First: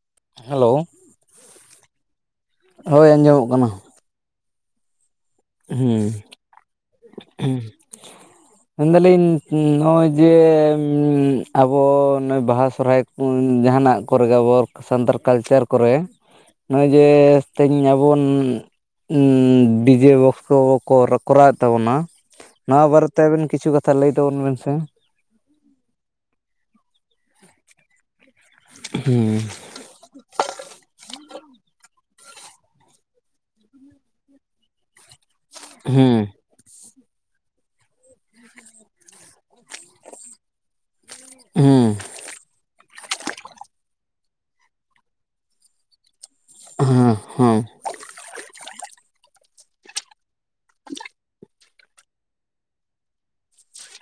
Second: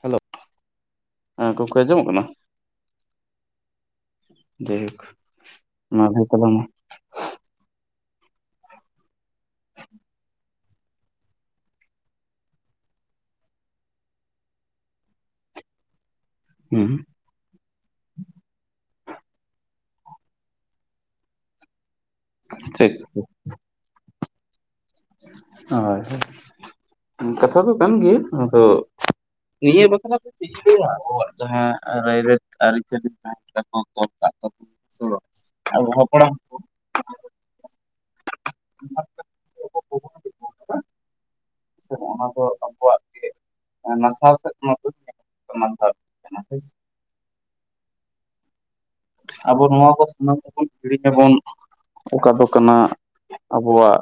Hello ᱦᱮᱸ ᱜᱚᱝᱠᱮ ᱟᱡᱚᱢᱚᱜ ᱠᱟᱱᱟ? ᱦᱳᱭ ᱟᱸᱡᱚᱢᱚᱜ ᱠᱟᱱᱟ ᱡᱟᱭᱦᱳᱠ ᱢᱟ ᱞᱟᱹᱭ ᱛᱟᱞᱟᱝ ᱢᱮ ᱾ ᱦᱮᱸ ᱾ ᱢᱮᱱ ᱫᱟ. ᱞᱤᱧ ᱱᱚᱜᱼᱚᱭ ᱡᱮ ᱟᱵᱚ ᱱᱚᱜᱼᱚᱭ ᱵᱟᱦᱟ ᱥᱚᱨᱦᱟᱭ ᱩᱸᱱ ᱡᱟᱦᱟᱱᱟᱜ ᱠᱚᱨᱮ ᱜᱮ ᱟᱵᱚ ᱥᱟᱱᱛᱟᱲ ᱠᱟᱞᱪᱟᱨ ᱠᱚᱨᱮ ᱱᱚᱜᱼᱚᱭ ᱦᱩᱸ ᱡᱮ ᱛᱮᱦᱮᱧ ᱟᱵᱚᱱ ᱰᱤᱡᱮ ᱵᱚᱠᱥ ᱠᱚ-ᱠᱚ -ᱠᱚᱨᱟᱣᱮᱫ ᱛᱟᱵᱚᱱᱟ ᱱᱚᱣᱟ ᱴᱷᱤᱠ ᱵᱟᱨᱮᱛᱮ ᱴᱷᱤᱠ ᱟᱵᱮᱱ ᱠᱤᱪᱷᱩ ᱠᱟᱛᱷᱟ ᱞᱟᱹᱭ ᱛᱟᱵᱚᱱ ᱵᱮᱱ ᱥᱮ ᱾ ᱦᱳᱭ ᱠᱟᱛᱷᱟ ᱫᱚ ᱠᱟᱱ ᱜᱮ ᱾ ᱟᱫᱚ ᱦᱩᱸ ᱱᱤᱭᱟᱹ ᱵᱟᱠᱷᱟᱨᱟ ᱪᱮᱫᱭᱟ ᱟᱵᱚᱣᱟᱜ ᱡᱟᱦᱟᱸ ᱨᱟ. ᱭᱨᱟ. ᱛ ᱟᱹᱨᱤᱪᱟᱹᱞᱤ ᱛᱟᱦᱮᱱᱟ ᱛᱟᱠᱚ ᱚᱞ ᱛᱚᱞ ᱠᱟᱜ ᱛᱟᱵᱚ ᱥᱚᱲᱚᱜ ᱟᱵᱚ ᱦᱩᱸ ᱦᱚᱯᱲᱟᱢ ᱦᱩᱸ [unintelligible] ᱚᱱᱟ ᱫᱚ ᱟᱵᱚᱣᱟᱜ ᱜᱮ ᱾ ᱱᱟᱥᱟᱣ ᱥᱮᱫ ᱢᱟ ᱦᱮᱥᱮ ᱱᱟᱥᱟᱣᱚᱜ ᱠᱟᱱᱟ ᱦᱮᱥᱮ ᱾ ᱦᱮᱸ ᱦᱩ ᱾ ᱟᱵᱚ ᱱᱚᱣᱟ ᱠᱚ ᱥᱟᱱᱟᱢ ᱠᱚᱵᱚᱱ ᱦᱤᱲᱤᱧᱟᱵᱚᱱ ᱚᱠᱟ ᱫᱚ ᱠᱟᱱᱟ ᱟᱵᱚᱣᱟᱜ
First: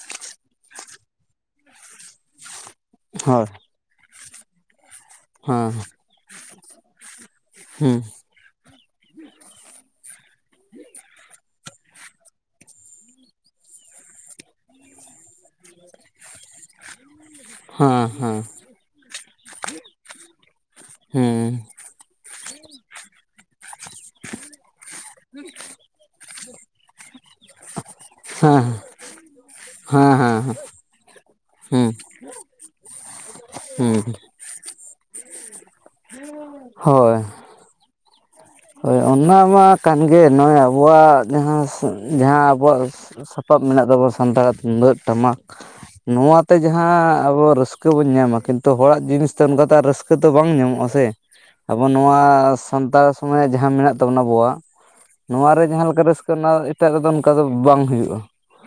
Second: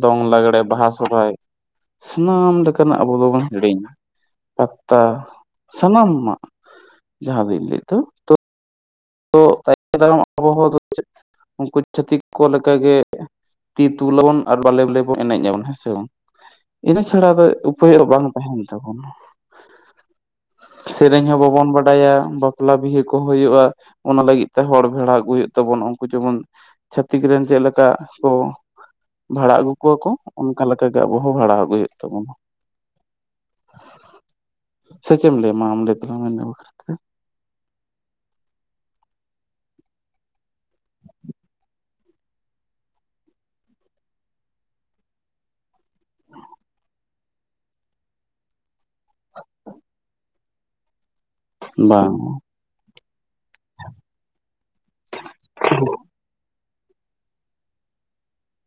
ᱫᱚᱝ ᱞᱟᱜᱽᱲᱮ ᱵᱟᱦᱟ ᱥᱚᱦᱨᱟᱭ ᱾ ᱥᱟᱱᱟᱢ ᱞᱮᱠᱟᱱᱟᱜ ᱟᱵᱚ ᱫᱚᱵᱚᱱ ᱦᱳᱭ ᱦᱤᱲᱤᱧᱟ ᱯᱟᱛᱟ ᱥᱟᱱᱟᱢᱟᱜ ᱡᱟᱦᱟᱸ ᱵᱤᱱ ᱞᱟᱹᱭᱮᱫ ᱦᱮᱸ ᱦᱩᱸ ᱫᱚ ᱛᱚ ᱛᱟᱭᱚᱢ ᱫᱟᱨᱟᱢ ᱟᱵᱚ ᱦᱚ ᱩᱱᱠᱩ ᱪᱷᱟᱹᱛᱤᱠ ᱠᱚ ᱞᱮᱠᱟᱜᱮ ᱛᱤ ᱛᱩᱞᱟᱹᱵᱚᱱ ᱟᱨ ᱵᱟᱞᱮ ᱵᱟᱞᱮ ᱵᱚᱱ ᱮᱱᱮᱡ ᱟᱵᱚᱱ ᱦᱮᱸ ᱥᱮ ᱵᱟᱝ ᱾ ᱤᱱᱟᱹ ᱪᱷᱟᱲᱟ ᱫᱚ ᱩᱯᱟᱹᱭ ᱦᱮᱸ ᱵᱟᱝ ᱦᱮᱸ ᱛᱟᱦᱮᱱ ᱛᱟᱵᱚᱱᱟ ᱾ ᱦᱩᱸ ᱥᱮᱨᱮᱧ ᱦᱚᱸ ᱵᱟᱵᱚᱱ ᱵᱟᱰᱟᱭᱟ ᱵᱟᱯᱞᱟ ᱵᱤᱦᱟᱹ ᱠᱚ ᱦᱩᱭᱩᱜᱼᱟ, ᱚᱱᱟ ᱞᱟᱹᱜᱤᱫ ᱛᱮ ᱦᱚᱲ ᱵᱷᱮᱲᱟ ᱟᱹᱜᱩᱭ ᱦᱩᱭᱩᱜ ᱛᱟᱵᱚᱱᱟ ᱩᱱᱠᱩ ᱡᱮᱢᱚᱱ ᱪᱷᱟ. ᱛᱤᱠ ᱨᱮᱱ ᱪᱮᱫ ᱞᱮᱠᱟ, ᱠᱚ ᱦᱮᱸ ᱵᱷᱟᱲᱟ ᱟᱹᱜᱩ ᱠᱚᱣᱟ ᱠᱚ ᱦᱮᱸ ᱦᱮᱸ ᱚᱱᱠᱟᱠᱟ ᱞᱮᱠᱟᱜᱮ ᱟᱵᱚ ᱦᱚᱸ ᱵᱷᱟᱲᱟ ᱦᱮᱸ ᱟᱹᱜᱩᱭ ᱦᱩᱭᱩᱜ ᱛᱟᱵᱚᱱᱟ ᱾ ᱦᱩᱸ ᱦᱩᱸ ᱥᱮ ᱪᱮᱫ ᱮᱢ ᱞᱟᱹᱭ ᱢᱟ ᱟᱢ ᱞᱟᱹᱭ ᱛᱟᱞᱟᱝ ᱢᱮ ᱤᱱᱟᱹ ᱵᱟᱠᱷᱟᱨᱟ? ᱦᱳᱭ ᱾ ᱦᱳᱭ ᱚᱱᱟ ᱢᱟ ᱠᱟᱱᱜᱮ ᱱᱚᱜᱼᱚᱭ ᱟᱵᱚᱣᱟᱜ ᱡᱟᱦᱟᱸ ᱡᱟᱦᱟᱸ ᱟᱵᱚᱣᱟᱜ ᱥᱟᱯᱟᱵ ᱢᱮᱱᱟᱜ ᱛᱟᱵᱚ ᱥᱟᱱᱛᱟᱲᱟᱜ ᱛᱩᱢᱫᱟᱜ ᱴᱟᱢᱟᱠ ᱱᱚᱣᱟᱛᱮ ᱡᱟᱦᱟᱸ ᱟᱵᱚ ᱨᱟᱹᱥᱠᱟᱹ ᱨᱟᱹᱥᱠᱟᱹ ᱵᱚᱱ ᱧᱟᱢᱟ ᱠᱤᱱᱛᱩ ᱦᱚᱲᱟᱜ ᱡᱤᱱᱤᱥ ᱛᱮ ᱚᱱᱠᱟᱛᱮ ᱟᱨ ᱨᱟᱹᱥᱠᱟᱹ ᱫᱚ ᱵᱟᱝ ᱧᱟᱢᱚᱜᱼᱟ ᱥᱮ ᱾ ᱟᱵᱚ ᱵᱟᱝ ᱱᱚᱣᱟ ᱥᱟᱱᱛᱟᱲ ᱥᱚᱢᱟᱡ ᱡᱟᱦᱟᱸ ᱢᱮᱱᱟᱜ ᱛᱟᱵᱚᱱᱟ ᱟᱵᱚᱣᱟᱜ ᱱᱚᱣᱟ ᱨᱮ ᱡᱟᱦᱟᱸ ᱞᱮᱠᱟ ᱨᱟᱹᱥᱠᱟᱹ ᱦᱮᱱᱟ-ᱟ, ᱚᱱᱟ ᱮᱴᱟᱜ ᱨᱮᱫᱚ ᱚᱱᱠᱟ ᱫᱚ ᱵᱟᱝ ᱦᱩᱭᱩᱜᱼᱟ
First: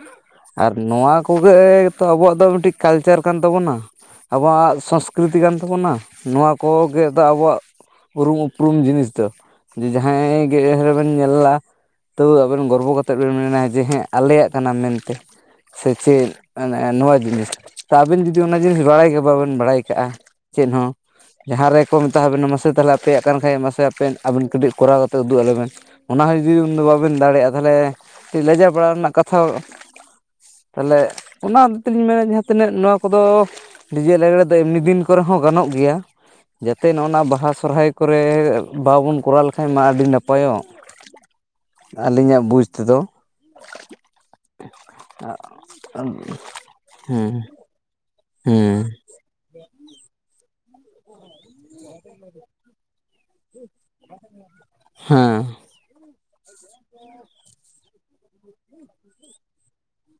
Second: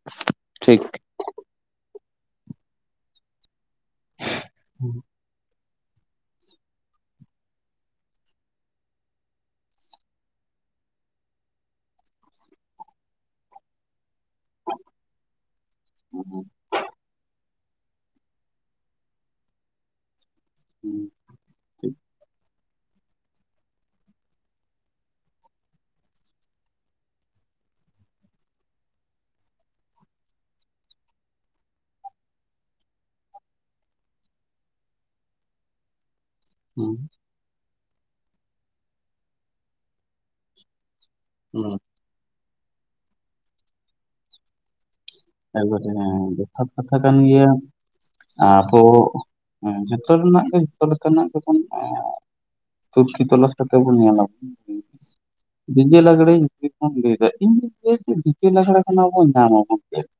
᱾ ᱟᱨ ᱴᱷᱤᱠ ᱱᱚᱣᱟ ᱠᱚᱜᱮ ᱛᱚ ᱟᱵᱚᱣᱟᱜ ᱫᱚ ᱢᱤᱫᱴᱤᱡ ᱠᱟᱞᱪᱟᱨ ᱠᱟᱱ ᱛᱟᱵᱚᱱᱟ ᱾ ᱟᱵᱚᱣᱟᱜ ᱦᱩᱸ ᱥᱚᱥ ᱠᱨᱤᱛᱤ ᱠᱟᱱ ᱛᱟᱵᱚᱱᱟ ᱱᱚᱣᱟ ᱠᱚᱜᱮ ᱫᱚ ᱟᱵᱚᱣᱟᱜ ᱩᱨᱩᱢ ᱩᱯᱨᱩᱢ ᱡᱤᱱᱤᱥ ᱫᱚ ᱾ ᱡᱮ ᱡᱟᱦᱟᱸᱭ ᱜᱮ ᱵᱮᱱ ᱧᱮᱞᱞᱟ ᱛᱟᱹᱣ ᱟᱵᱮᱱ ᱜᱚᱨᱵᱚ ᱠᱟᱛᱮᱫ ᱵᱮᱱ ᱢᱮᱱᱟ ᱡᱮ ᱦᱮᱸ ᱟᱞᱮᱭᱟᱜ ᱠᱟᱱᱟ ᱢᱮᱱᱛᱮ ᱾ ᱥᱮ ᱪᱮᱫ ᱱᱚᱣᱟ ᱡᱤᱱᱤᱥ ᱛᱚ ᱟᱵᱮᱱ ᱡᱩᱫᱤ ᱚᱱᱟ ᱡᱤᱱᱤᱥ ᱵᱟᱲᱟᱭ ᱜᱮ ᱵᱟᱵᱮᱱ ᱵᱟᱲᱟᱭ ᱠᱟᱜᱼᱟ, ᱪᱮᱫ ᱦᱚᱸ ᱡᱟᱦᱟᱸ ᱨᱮᱠᱚ ᱢᱮᱛᱟᱣ ᱵᱮᱱᱟ ᱢᱟᱥᱮ ᱛᱟᱦᱚᱞᱮ ᱟᱯᱮᱭᱟᱜ ᱠᱟᱱ ᱠᱷᱟᱡ ᱢᱟᱥᱮ ᱟᱯᱮ ᱟᱵᱮᱱ ᱠᱟᱹᱴᱤᱡ ᱠᱚᱨᱟᱣ ᱠᱟᱛᱮ ᱩᱫᱩᱜ ᱟᱞᱮ ᱵᱮᱱ, ᱚᱱᱟ ᱦᱚᱸ ᱡᱩᱫᱤ ᱩᱱ ᱫᱚ ᱵᱟᱵᱮᱱ ᱫᱟᱲᱮᱭᱟᱜᱼᱟ, ᱛᱟᱦᱚᱞᱮ ᱠᱟᱹᱡ ᱞᱮᱡᱟᱣ ᱵᱟᱲᱟ ᱨᱮᱱᱟᱜ ᱠᱟᱛᱷᱟ ᱛᱟᱦᱚᱞᱮ ᱚᱱᱟ ᱛᱮᱞᱤᱧ ᱢᱮᱱᱟ ᱡᱟᱦᱟᱸ ᱛᱤᱱᱟᱹᱜ ᱱᱚᱣᱟ ᱠᱚᱫᱚ ᱰᱤᱡᱮ ᱞᱟᱜᱽᱲᱮ ᱫᱚ ᱮᱢᱱᱤ ᱫᱤᱱ ᱠᱚᱨᱮ ᱦᱚᱸ ᱜᱟᱱᱚᱜ ᱜᱮᱭᱟ, ᱡᱟᱛᱮ ᱦᱩᱸ ᱱᱚᱜᱼᱚ ᱱᱚᱣᱟ ᱵᱟᱦᱟ ᱥᱚᱦᱨᱟᱭ ᱠᱚᱨᱮ ᱵᱟᱵᱚᱱ ᱠᱚᱨᱟᱣ ᱞᱮᱠᱷᱟᱡ ᱢᱟ ᱟᱹᱰᱤ ᱱᱟᱯᱟᱭᱚᱜ, ᱦᱩᱸ ᱟᱹᱞᱤᱧᱟᱜ ᱵᱩᱪ ᱛᱮᱫᱚ ᱮᱯᱚᱨᱮ ᱦᱮᱸ ᱡᱚᱛᱷᱟᱛ ᱠᱟᱛᱷᱟ ᱠᱟᱱ ᱦᱮᱸ ᱦᱮᱸ ᱜᱮᱭᱟ ᱾ ᱟᱵᱚ ᱦᱮᱸ ᱦᱮᱸ ᱡᱚᱛᱚ ᱨᱮᱱᱟᱜ ᱜᱮ ᱡᱚᱛᱚ ᱞᱮᱠᱟᱱᱟᱜ ᱜᱮᱵᱚᱱ ᱛᱩᱠᱷᱤ ᱛᱚᱞᱟᱥ ᱪᱤᱠᱟᱹᱛᱮ ᱵᱚᱱ ᱧᱮᱞᱟ, ᱦᱮᱸ [inaudible] [unintelligible]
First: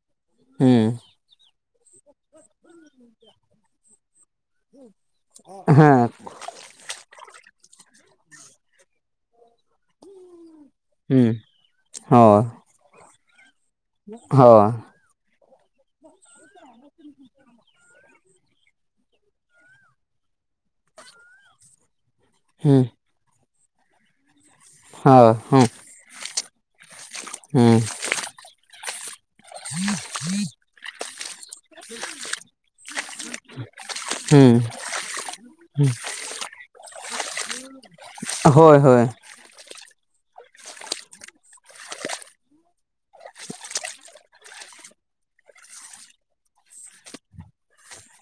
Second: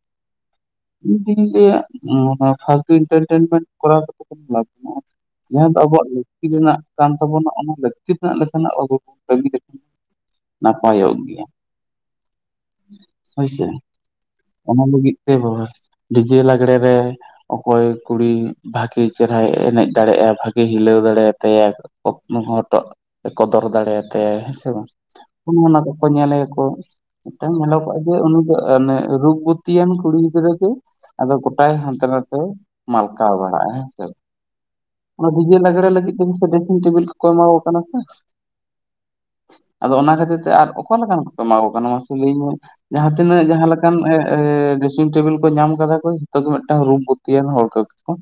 ᱦᱩᱸ ᱤᱧ ᱫᱩᱧ ᱞᱮᱭᱟ ᱱᱚᱣᱟ ᱯᱷᱟᱞᱛᱩ ᱮᱢᱴᱟᱨᱴᱮᱱᱢᱮᱱᱴ ᱠᱚᱨᱟᱣ ᱠᱟᱛᱮ ᱠᱳᱱᱳ ᱞᱟᱵᱷ ᱵᱟᱱᱩ-ᱟ ᱾ ᱡᱟᱦᱟᱸ ᱫᱚ ᱟᱵᱚᱣᱟᱜ ᱦᱮᱸ ᱞᱟᱹᱠᱛᱤ ᱨᱮᱱᱟᱜ ᱠᱟᱱ ᱛᱟᱵᱚᱱᱟ ᱚᱱᱟ ᱞᱟᱹᱠᱛᱤ ᱨᱮᱱᱟᱜ ᱞᱮᱠᱟᱱᱟᱜ ᱟᱵᱚ ᱵᱚᱱ ᱠᱟᱹᱢᱤ ᱞᱮᱠᱷᱟᱱ ᱱᱟᱯᱟᱭᱚᱜ ᱦᱮᱸ ᱜᱮᱭᱟ ᱦᱳᱭ ᱦᱳᱭᱥᱮ ᱾ [unintelligible] ᱚᱱᱟ ᱞᱟᱹᱜᱤᱫ ᱛᱮ ᱰᱤᱡᱮ ᱞᱟᱜᱽᱲᱮ ᱨᱮ ᱚᱠᱚᱭ ᱠᱩᱲᱤ ᱵᱷᱟᱜᱮ ᱪᱮᱨᱦᱟᱭ ᱮᱱᱮᱡ ᱫᱟᱲᱮᱭᱟᱜᱼᱟ ᱵᱷᱟᱜᱮ ᱦᱤᱞᱟᱹᱣ ᱫᱟᱲᱮᱭ ᱟᱛᱟᱭᱟ ᱦᱮᱸ ᱦᱚᱴᱚᱜ ᱮ ᱠᱚᱫᱚᱨ ᱫᱟᱲᱮᱭ ᱟᱛᱟᱭᱟ ᱦᱮᱸ ᱥᱮ ᱵᱟᱝ ᱦᱳᱭ ᱚᱱ ᱦᱮᱸ ᱚᱱᱟ ᱠᱚ ᱧᱮᱞᱮᱭᱟᱠᱚ ᱢᱤᱫᱴᱟᱝ ᱦᱮᱸ ᱧᱮᱞᱚᱜᱚᱜᱼᱟ ᱡᱮ ᱩᱱᱤ ᱫᱚ ᱚᱱᱮ ᱨᱩᱯ ᱵᱚᱛᱤᱭᱟᱱ ᱠᱩᱲᱤ ᱜᱤᱫᱽᱨᱟᱹ ᱜᱮ ᱟᱫᱚ ᱜᱳᱚᱴᱟᱭ ᱦᱟᱱᱛᱮ ᱱᱟᱛᱮ ᱢᱟᱞᱠᱟᱣ ᱵᱟᱲᱟᱜᱼᱟ ᱦᱮᱸ ᱥᱮ ᱾ ᱦᱮᱸ ᱚᱱᱟ ᱰᱤᱡᱮ ᱞᱟᱜᱽᱲᱮ ᱞᱟᱹᱜᱤᱫ ᱛᱮ ᱰᱨᱮᱥᱤᱝ ᱴᱮᱵᱤᱞ ᱠᱚᱠᱚ ᱮᱢᱟ ᱠᱚ ᱠᱟᱱᱟ ᱥᱮ, ᱦᱳᱭ ᱦᱳᱭ ᱟᱫᱚ ᱚᱱᱟ ᱠᱷᱟᱹᱛᱤᱨ ᱛᱮ ᱟᱨ ᱚᱠᱟ ᱞᱮᱠᱟᱱ ᱠᱚᱠᱚ ᱮᱢᱟ ᱠᱚ ᱠᱟᱱᱟ ᱢᱟᱥᱮ ᱞᱟᱹᱭ ᱢᱮ ᱡᱟᱦᱟᱸ ᱛᱤᱱᱟᱹᱜ ᱡᱟᱦᱟᱸ ᱞᱮᱠᱟᱱ ᱮ ᱮ ᱰᱨᱮᱥᱤᱝ ᱴᱮᱵᱩᱞ ᱠᱚ ᱧᱟᱢ ᱠᱟᱫᱟ ᱠᱚ ᱡᱚᱛᱚ ᱜᱮ ᱢᱤᱫᱴᱟᱝ ᱨᱩᱯ ᱵᱚᱛᱤᱭᱟᱱ ᱦᱚᱲ ᱠᱚᱜᱮ ᱠᱚ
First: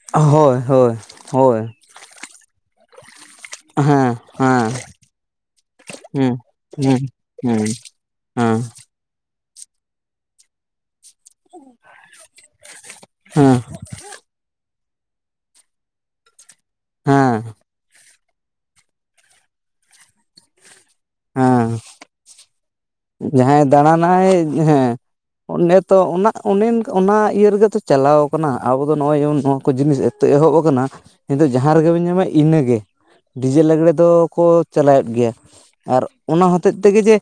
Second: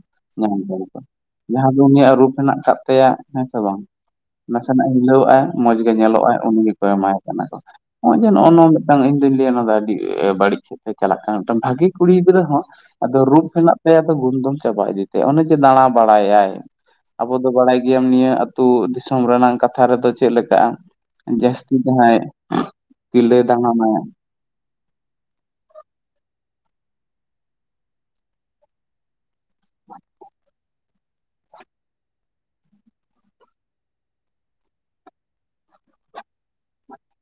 ᱧᱟᱢ ᱦᱳᱭ ᱠᱟᱫᱟ ᱦᱳᱭ ᱠᱚ ᱦᱳᱭ ᱡᱟᱦᱟᱸ ᱫᱚ ᱩᱱᱤᱭᱟᱜ ᱨᱩᱯ ᱦᱮᱱᱟᱜ ᱠᱟᱜ ᱛᱟᱭᱟ ᱦᱮᱸᱥᱮ ᱵᱟᱝ ᱦᱮᱸ ᱦᱮᱸ ᱱᱟᱥᱮᱱᱟᱜ ᱦᱤᱞᱟᱹᱜᱟᱭ ᱢᱚᱸᱡᱽ ᱜᱮ ᱧᱮᱞᱚᱜ ᱦᱮᱸ ᱟᱭ ᱩᱱᱤ ᱜᱮᱠᱚ ᱦᱮᱸ ᱮᱢᱟᱭ ᱠᱟᱱᱟ ᱠᱚ ᱦᱮᱸ ᱦᱚᱸᱜᱼᱚᱭ ᱡᱮ ᱱᱚᱜᱼᱚ ᱦᱮᱸ ᱱᱚᱸ ᱢᱤᱫᱴᱟᱝ ᱤᱧ ᱫᱩᱧ ᱞᱟᱹᱭᱟ ᱱᱚᱣᱟ ᱫᱚ ᱟᱹᱰᱤ ᱵᱟᱹᱲᱤᱡ ᱥᱮᱫ ᱛᱮ ᱪᱟᱞᱟᱜ ᱠᱟᱱᱟ ᱢᱤᱫᱴᱟᱝ ᱵᱷᱟᱹᱜᱮ ᱠᱩᱲᱤ ᱜᱤᱫᱽᱨᱟᱹ ᱦᱚᱸ ᱟᱫᱚ ᱨᱩᱯ ᱦᱮᱸ ᱦᱮᱱᱟᱜ ᱛᱟᱭᱟ ᱟᱫᱚ ᱜᱩᱱᱫᱚᱢ ᱪᱟᱵᱟ ᱤᱫᱤ ᱛᱟᱭᱟ ᱚᱱ ᱡᱮ ᱫᱟᱸᱲᱟ ᱵᱟᱲᱟᱭᱮᱟᱭ ᱟᱵᱚ ᱦᱮᱸ ᱫᱚ ᱵᱟᱲᱟᱭ ᱜᱮᱭᱟᱢ ᱱᱤᱭᱟᱹ ᱟᱹᱛᱩ ᱫᱤᱥᱚᱢ ᱨᱮᱱᱟᱝ ᱠᱟᱛᱷᱟ ᱨᱮᱫᱚ ᱪᱮᱫ ᱞᱮᱠᱟᱼᱟ ᱦᱮᱸ ᱡᱟᱦᱟᱸᱭ ᱫᱟᱬᱟᱱᱟᱭ ᱦᱮᱸ ᱚᱱᱮᱛᱚ ᱚᱱᱟ ᱚᱱᱮᱚᱱᱠᱟ ᱚᱱᱟ ᱤᱭᱟᱹ ᱨᱮᱜᱮ ᱛᱚ ᱪᱟᱞᱟᱣ ᱠᱟᱱᱟ ᱟᱵᱚ ᱫᱚ ᱱᱚᱜᱼᱚᱭ ᱡᱮᱢᱚᱱ ᱠᱚ ᱡᱤᱱᱤᱥ ᱮᱛᱚ ᱮᱦᱚᱵ ᱟᱠᱟᱱᱟ ᱦᱤᱛᱚᱜ ᱡᱟᱦᱟᱸ ᱨᱮᱜᱮ ᱵᱮᱱ ᱧᱟᱢᱟ ᱤᱱᱟᱹᱜᱮ ᱰᱤ ᱡᱮ ᱞᱟᱜᱽᱲᱮ ᱫᱚᱠᱚ ᱪᱟᱞᱟᱣᱮᱫ ᱜᱮᱭᱟ ᱟᱨ ᱚᱱᱟ ᱦᱚᱛᱮᱛ ᱛᱮᱜᱮ ᱡᱮ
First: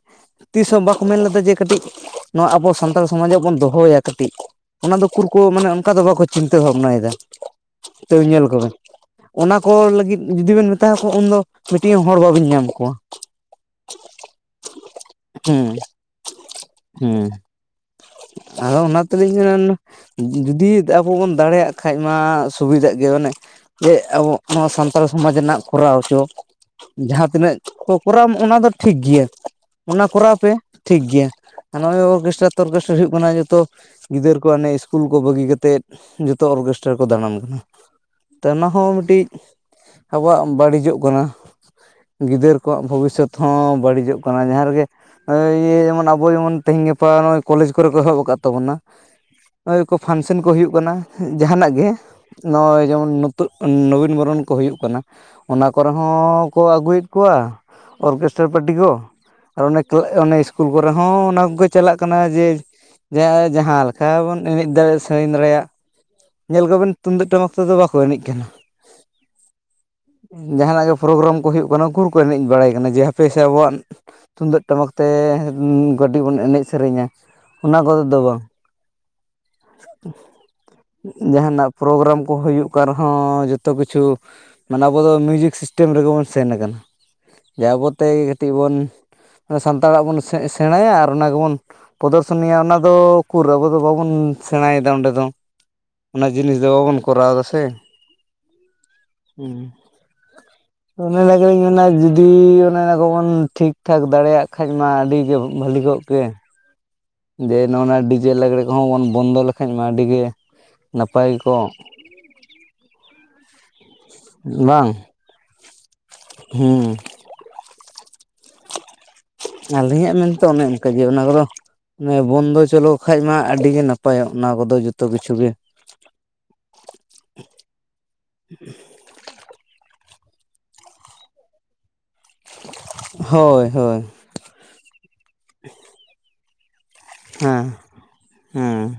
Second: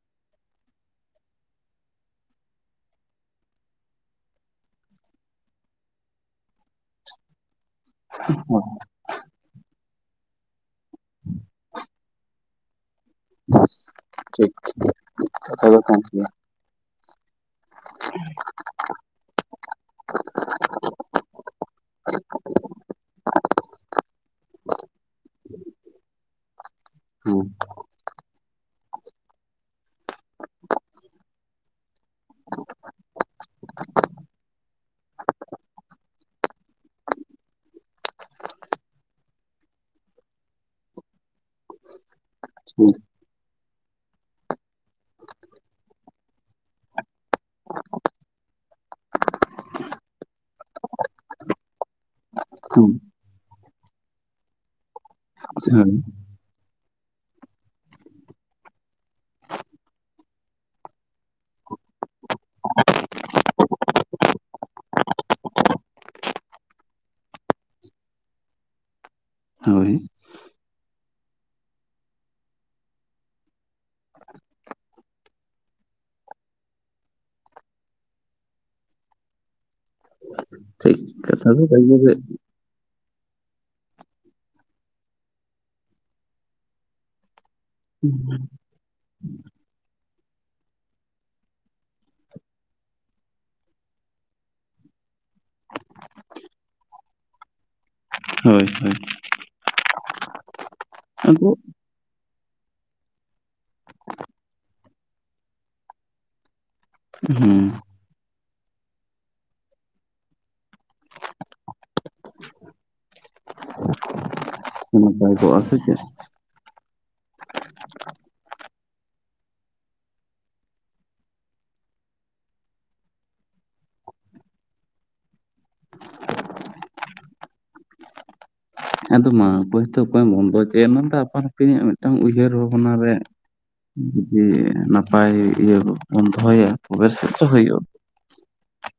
ᱛᱤᱥ ᱦᱚᱸ ᱵᱟᱠᱚ ᱢᱮᱱ ᱞᱮᱫᱟ ᱡᱮ ᱠᱟᱹᱴᱤᱡ ᱱᱚᱣᱟ ᱟᱵᱚ ᱥᱟᱱᱛᱟᱲ ᱥᱚᱢᱟᱡᱟᱜ ᱵᱚᱱ ᱫᱚᱦᱚᱭᱟ ᱠᱟᱹᱴᱤᱡ ᱚᱱᱟ ᱫᱚ ᱩᱠᱩᱨ ᱠᱚ ᱢᱟᱱᱮ ᱚᱱᱠᱟ ᱫᱚ ᱵᱟᱠᱚ ᱪᱤᱱᱛᱟᱹ ᱵᱷᱟᱵᱽᱱᱟᱭᱮᱫᱟ, ᱛᱟᱹᱣ ᱧᱮᱞ ᱠᱚᱵᱮᱱ ᱚᱱᱟ ᱠᱚ ᱞᱟᱹᱜᱤᱫ ᱡᱩᱫᱤ ᱵᱮᱱ ᱢᱮᱛᱟᱠᱚᱣᱟ ᱩᱱᱫᱚ ᱢᱤᱫᱴᱤᱡ ᱦᱚᱸ ᱦᱚᱲ ᱵᱟᱹᱵᱤᱱ ᱧᱟᱢ ᱠᱚᱣᱟ ᱾ ᱴᱷᱤᱠ ᱾ ᱦᱢ ᱦᱢ ᱾ [unintelligible] ᱟᱫᱚ ᱚᱱᱟ ᱛᱮᱞᱤᱧ ᱢᱮᱱᱟ ᱡᱩ ᱡᱩᱫᱤ ᱟᱵᱚ ᱵᱚᱱ ᱫᱟᱲᱮᱭᱟᱜ ᱠᱷᱟᱡ ᱢᱟ ᱥᱩᱵᱤᱫᱟᱜ ᱜᱮᱭᱟ ᱢᱟᱱᱮ ᱡᱮ ᱟᱵᱚ ᱱᱚᱣᱟ ᱥᱟᱱᱛᱟᱲ ᱥᱚᱢᱟᱡᱽ ᱨᱮᱱᱟᱜ ᱠᱚᱨᱟᱣ ᱦᱚᱪᱚ ᱡᱟᱦᱟᱸ ᱦᱮᱸ ᱛᱤᱱᱟᱹᱜ ᱠᱚᱨᱟᱣᱟᱢ ᱚᱱᱟ ᱫᱚ ᱴᱷᱤᱠ ᱜᱮᱭᱟ, ᱚᱱᱟ ᱠᱚᱨᱟᱣ ᱯᱮ ᱴᱷᱤᱠ ᱜᱮᱭᱟ ᱱᱚᱜᱼᱚᱭ ᱚᱨᱜᱮᱥᱴᱟᱨ ᱛᱚᱨᱜᱮᱥᱴᱟᱨ ᱦᱩᱭᱩᱜ ᱠᱟᱱᱟ ᱡᱚᱛᱚ ᱜᱤᱫᱟᱹᱨ ᱠᱚ ᱦᱟᱱᱮ ᱤᱥᱠᱩᱞ ᱠᱚ ᱵᱟᱹᱜᱤ ᱠᱟᱛᱮᱫ ᱡᱚ ᱛᱚ ᱚᱨᱜᱮᱥᱴᱟᱨ ᱨᱮᱠᱚ ᱫᱟᱬᱟᱱ ᱠᱟᱱᱟ ᱛᱚ ᱚᱱᱟ ᱦᱚᱸ ᱢᱤᱫᱴᱤᱡ ᱟᱵᱚᱣᱟᱜ ᱵᱟᱹᱲᱤᱡᱚᱜ ᱠᱟᱱᱟ ᱜᱤᱫᱟᱹᱨ ᱠᱚᱣᱟᱜ ᱴᱷᱤᱠ ᱵᱷᱚᱵᱤᱥᱚᱛ ᱦᱚᱸ ᱵᱟᱹᱲᱤᱡᱚᱜ ᱠᱟᱱᱟ ᱡᱟᱦᱟᱸ ᱨᱮᱜᱮ ᱱᱚᱜᱼᱚᱭ ᱤᱭᱟᱹ ᱡᱮᱢᱚᱱ ᱟᱵᱚ ᱡᱮᱢᱚᱱ ᱛᱮᱦᱮᱧ ᱜᱟᱯᱟ ᱱᱚᱜᱼᱚᱭ ᱠᱚᱞᱮᱡᱽ ᱠᱚᱨᱮ ᱠᱚ ᱮᱦᱚᱵ ᱟᱠᱟᱫ ᱛᱟᱵᱚᱱᱟ ᱱᱚᱜᱼᱚᱭ ᱠᱚ ᱯᱷᱟᱱᱥᱮᱱ ᱠᱚ ᱦᱩᱭᱩᱜ ᱠᱟᱱᱟ ᱡᱟᱦᱟᱱᱟᱜ ᱜᱮ ᱱᱚᱜᱼᱚᱭ ᱡᱮᱢᱚᱱ ᱱᱳᱛᱳᱜ ᱱᱚᱵᱤᱱ ᱵᱚᱨᱚᱱ ᱠᱚ ᱦᱩᱭᱩᱜ ᱠᱟᱱᱟ ᱚᱱᱟ ᱠᱚᱨᱮ ᱦᱳᱭ ᱦᱚᱸ ᱠᱚ ᱟᱹᱜᱩᱭᱮᱫ ᱠᱚᱣᱟ ᱚᱨᱜᱮᱥᱴᱟᱨ ᱯᱟᱴᱤ ᱠᱚ ᱟᱨ ᱚᱱᱮ ᱠᱞᱟ ᱚᱱᱮ ᱤᱥᱠᱩᱞ ᱠᱚᱨᱮ ᱦᱚᱸ ᱚᱱᱟ ᱠᱚᱜᱮ ᱪᱟᱞᱟᱜ ᱠᱟᱱᱟ ᱡᱮ ᱡᱟᱦᱟᱸ ᱞᱮᱠᱟ ᱵᱚᱱ ᱮᱱᱮᱡ ᱫᱟᱲᱮᱭᱟᱜ ᱥᱮᱨᱮᱧ ᱫᱟᱲᱮᱭᱟᱜ ᱧᱮᱞ ᱠᱚᱵᱮᱱ ᱛᱩᱢᱫᱟᱹᱜ ᱴᱟᱢᱟᱠ ᱛᱮᱫᱚ ᱵᱟᱠᱚ ᱮᱱᱮᱡ ᱠᱟᱱᱟ ᱦᱳᱭ ᱾ ᱡᱟᱦᱟᱱᱟᱜ ᱜᱮ ᱯᱨᱳᱜᱨᱟᱢ ᱠᱚ ᱦᱩᱭᱩᱜ ᱠᱟᱱᱟ ᱩᱠᱩᱨ ᱠᱚ ᱮᱱᱮᱡ ᱵᱟᱲᱟᱭ ᱠᱟᱱᱟ ᱡᱮ ᱦᱟᱯᱮᱥᱮ ᱟᱵᱚᱣᱟᱜ ᱛᱩᱢᱫᱟᱹᱜ ᱴᱟᱢᱟᱠ ᱛᱮ ᱢᱢ ᱠᱟᱹᱴᱤᱡ ᱵᱚᱱ ᱮᱱᱮᱡ ᱥᱮᱨᱮᱧᱟ, ᱚᱱᱟ ᱠᱚᱛᱮ ᱫᱚ ᱵᱟᱝ ᱴᱷᱤᱠ ᱾ ᱠᱟᱛᱷᱟ ᱫᱚ ᱡᱟᱦᱟᱱᱟᱜ ᱠᱟᱱ ᱜᱮᱭᱟ ᱯᱨᱳᱜᱨᱟᱢ ᱠᱚ ᱦᱩᱭᱩᱜ ᱚᱠᱟ ᱨᱮᱦᱚᱸ ᱡᱚᱛᱚ ᱠᱤᱪᱷᱩ ᱢᱟᱱᱮ ᱟᱵᱚ ᱫᱚ ᱢᱤᱭᱩᱡᱤᱠ ᱥᱤᱥᱴᱮᱢ ᱨᱮᱜᱮ ᱵᱚᱱ ᱥᱮᱱ ᱟᱠᱟᱱ, ᱡᱮ ᱟᱵᱚᱛᱮᱜᱮ ᱠᱟᱹᱴᱤᱡ ᱵᱚᱱ ᱥᱟᱱᱛᱟᱲᱟᱜ ᱵᱚᱱ ᱥᱮ ᱥᱮᱬᱟᱭᱟ ᱟᱨ ᱚᱱᱟ ᱜᱮᱵᱚᱱ ᱯᱨᱚᱫᱚᱨᱥᱚᱱᱤᱭᱟ ᱚᱱᱟ ᱫᱚ ᱚᱠᱩᱨ ᱟᱵᱚ ᱫᱚ ᱵᱟᱵᱚᱱ ᱥᱮᱬᱟᱭ ᱮᱫᱟ ᱚᱸᱰᱮ ᱫᱚ ᱚᱱᱟ ᱡᱤᱱᱤᱥ ᱫᱚ ᱵᱟᱵᱚᱱ ᱠᱚᱨᱟᱣ ᱫᱟ ᱥᱮ, ᱦᱳᱭ ᱦᱳᱭ ᱚᱱᱟ ᱟᱫᱚ ᱞᱟᱹᱜᱤᱫ ᱤᱧ ᱢᱮᱱᱟ ᱡᱩᱫᱤ ᱚᱱᱮ ᱚᱱᱟ ᱠᱚᱵᱚᱱ ᱴᱷᱤᱠ ᱴᱷᱟᱠ ᱫᱟᱲᱮᱭᱟᱜ ᱠᱷᱟᱡ ᱢᱟ ᱟᱹᱰᱤ ᱜᱮ ᱵᱷᱟᱹᱞᱤ ᱠᱚᱜ ᱠᱮ ᱡᱮ ᱦᱮᱸ ᱱᱚᱜ ᱱᱚᱣᱟ ᱰᱤ ᱡᱮ ᱞᱟᱜᱽᱲᱮ ᱠᱚᱦᱚᱸ ᱵᱚᱱ ᱵᱚᱱᱫᱚ ᱞᱮᱠᱷᱟᱡ ᱢᱟ ᱟᱹᱰᱤᱜᱮ ᱱᱟᱯᱟᱭ ᱠᱚᱜ ᱾ ᱵᱟᱝ ᱱᱟᱯᱟᱭ ᱠᱚᱜᱼᱟ ᱥᱮ ᱪᱮᱫ ᱦᱮᱸᱼᱼ ᱟᱹᱞᱤᱧᱟᱜ ᱢᱮᱱᱛᱚ ᱚᱱᱮ ᱚᱱᱠᱟ ᱜᱮ ᱚᱱᱟ ᱠᱚᱫᱚ ᱚᱱᱮ ᱵᱚᱱᱫᱚ ᱪᱚᱞᱚᱠ ᱠᱷᱟᱡ ᱢᱟ ᱟᱹᱰᱤ ᱜᱮ ᱱᱟᱯᱟᱭᱚᱜ ᱚᱱᱟ ᱠᱚᱫᱚ ᱡᱚᱛᱚ ᱠᱤᱪᱷᱩ ᱜᱮ [inaudible] ᱮᱫᱚ ᱢᱟ ᱚᱠᱚᱭ ᱛᱚ ᱚᱠᱚᱭ ᱵᱚᱱ ᱫᱚ [unintelligible] ᱟᱹᱯᱤᱧᱟᱜ ᱢᱤᱫᱴᱟᱝ ᱩᱭᱦᱟᱹᱨ ᱵᱷᱟᱵᱽᱱᱟ ᱨᱮᱼᱼ ᱦᱳᱭ ᱦᱳᱭ ᱡᱮ ᱱᱟᱯᱟᱭ ᱤᱭᱟᱹ ᱵᱚᱱ ᱫᱚᱦᱚᱭᱟ [unintelligible] ᱦᱮᱸ ᱦᱩᱭᱩᱜᱼᱟ ᱦᱮᱸ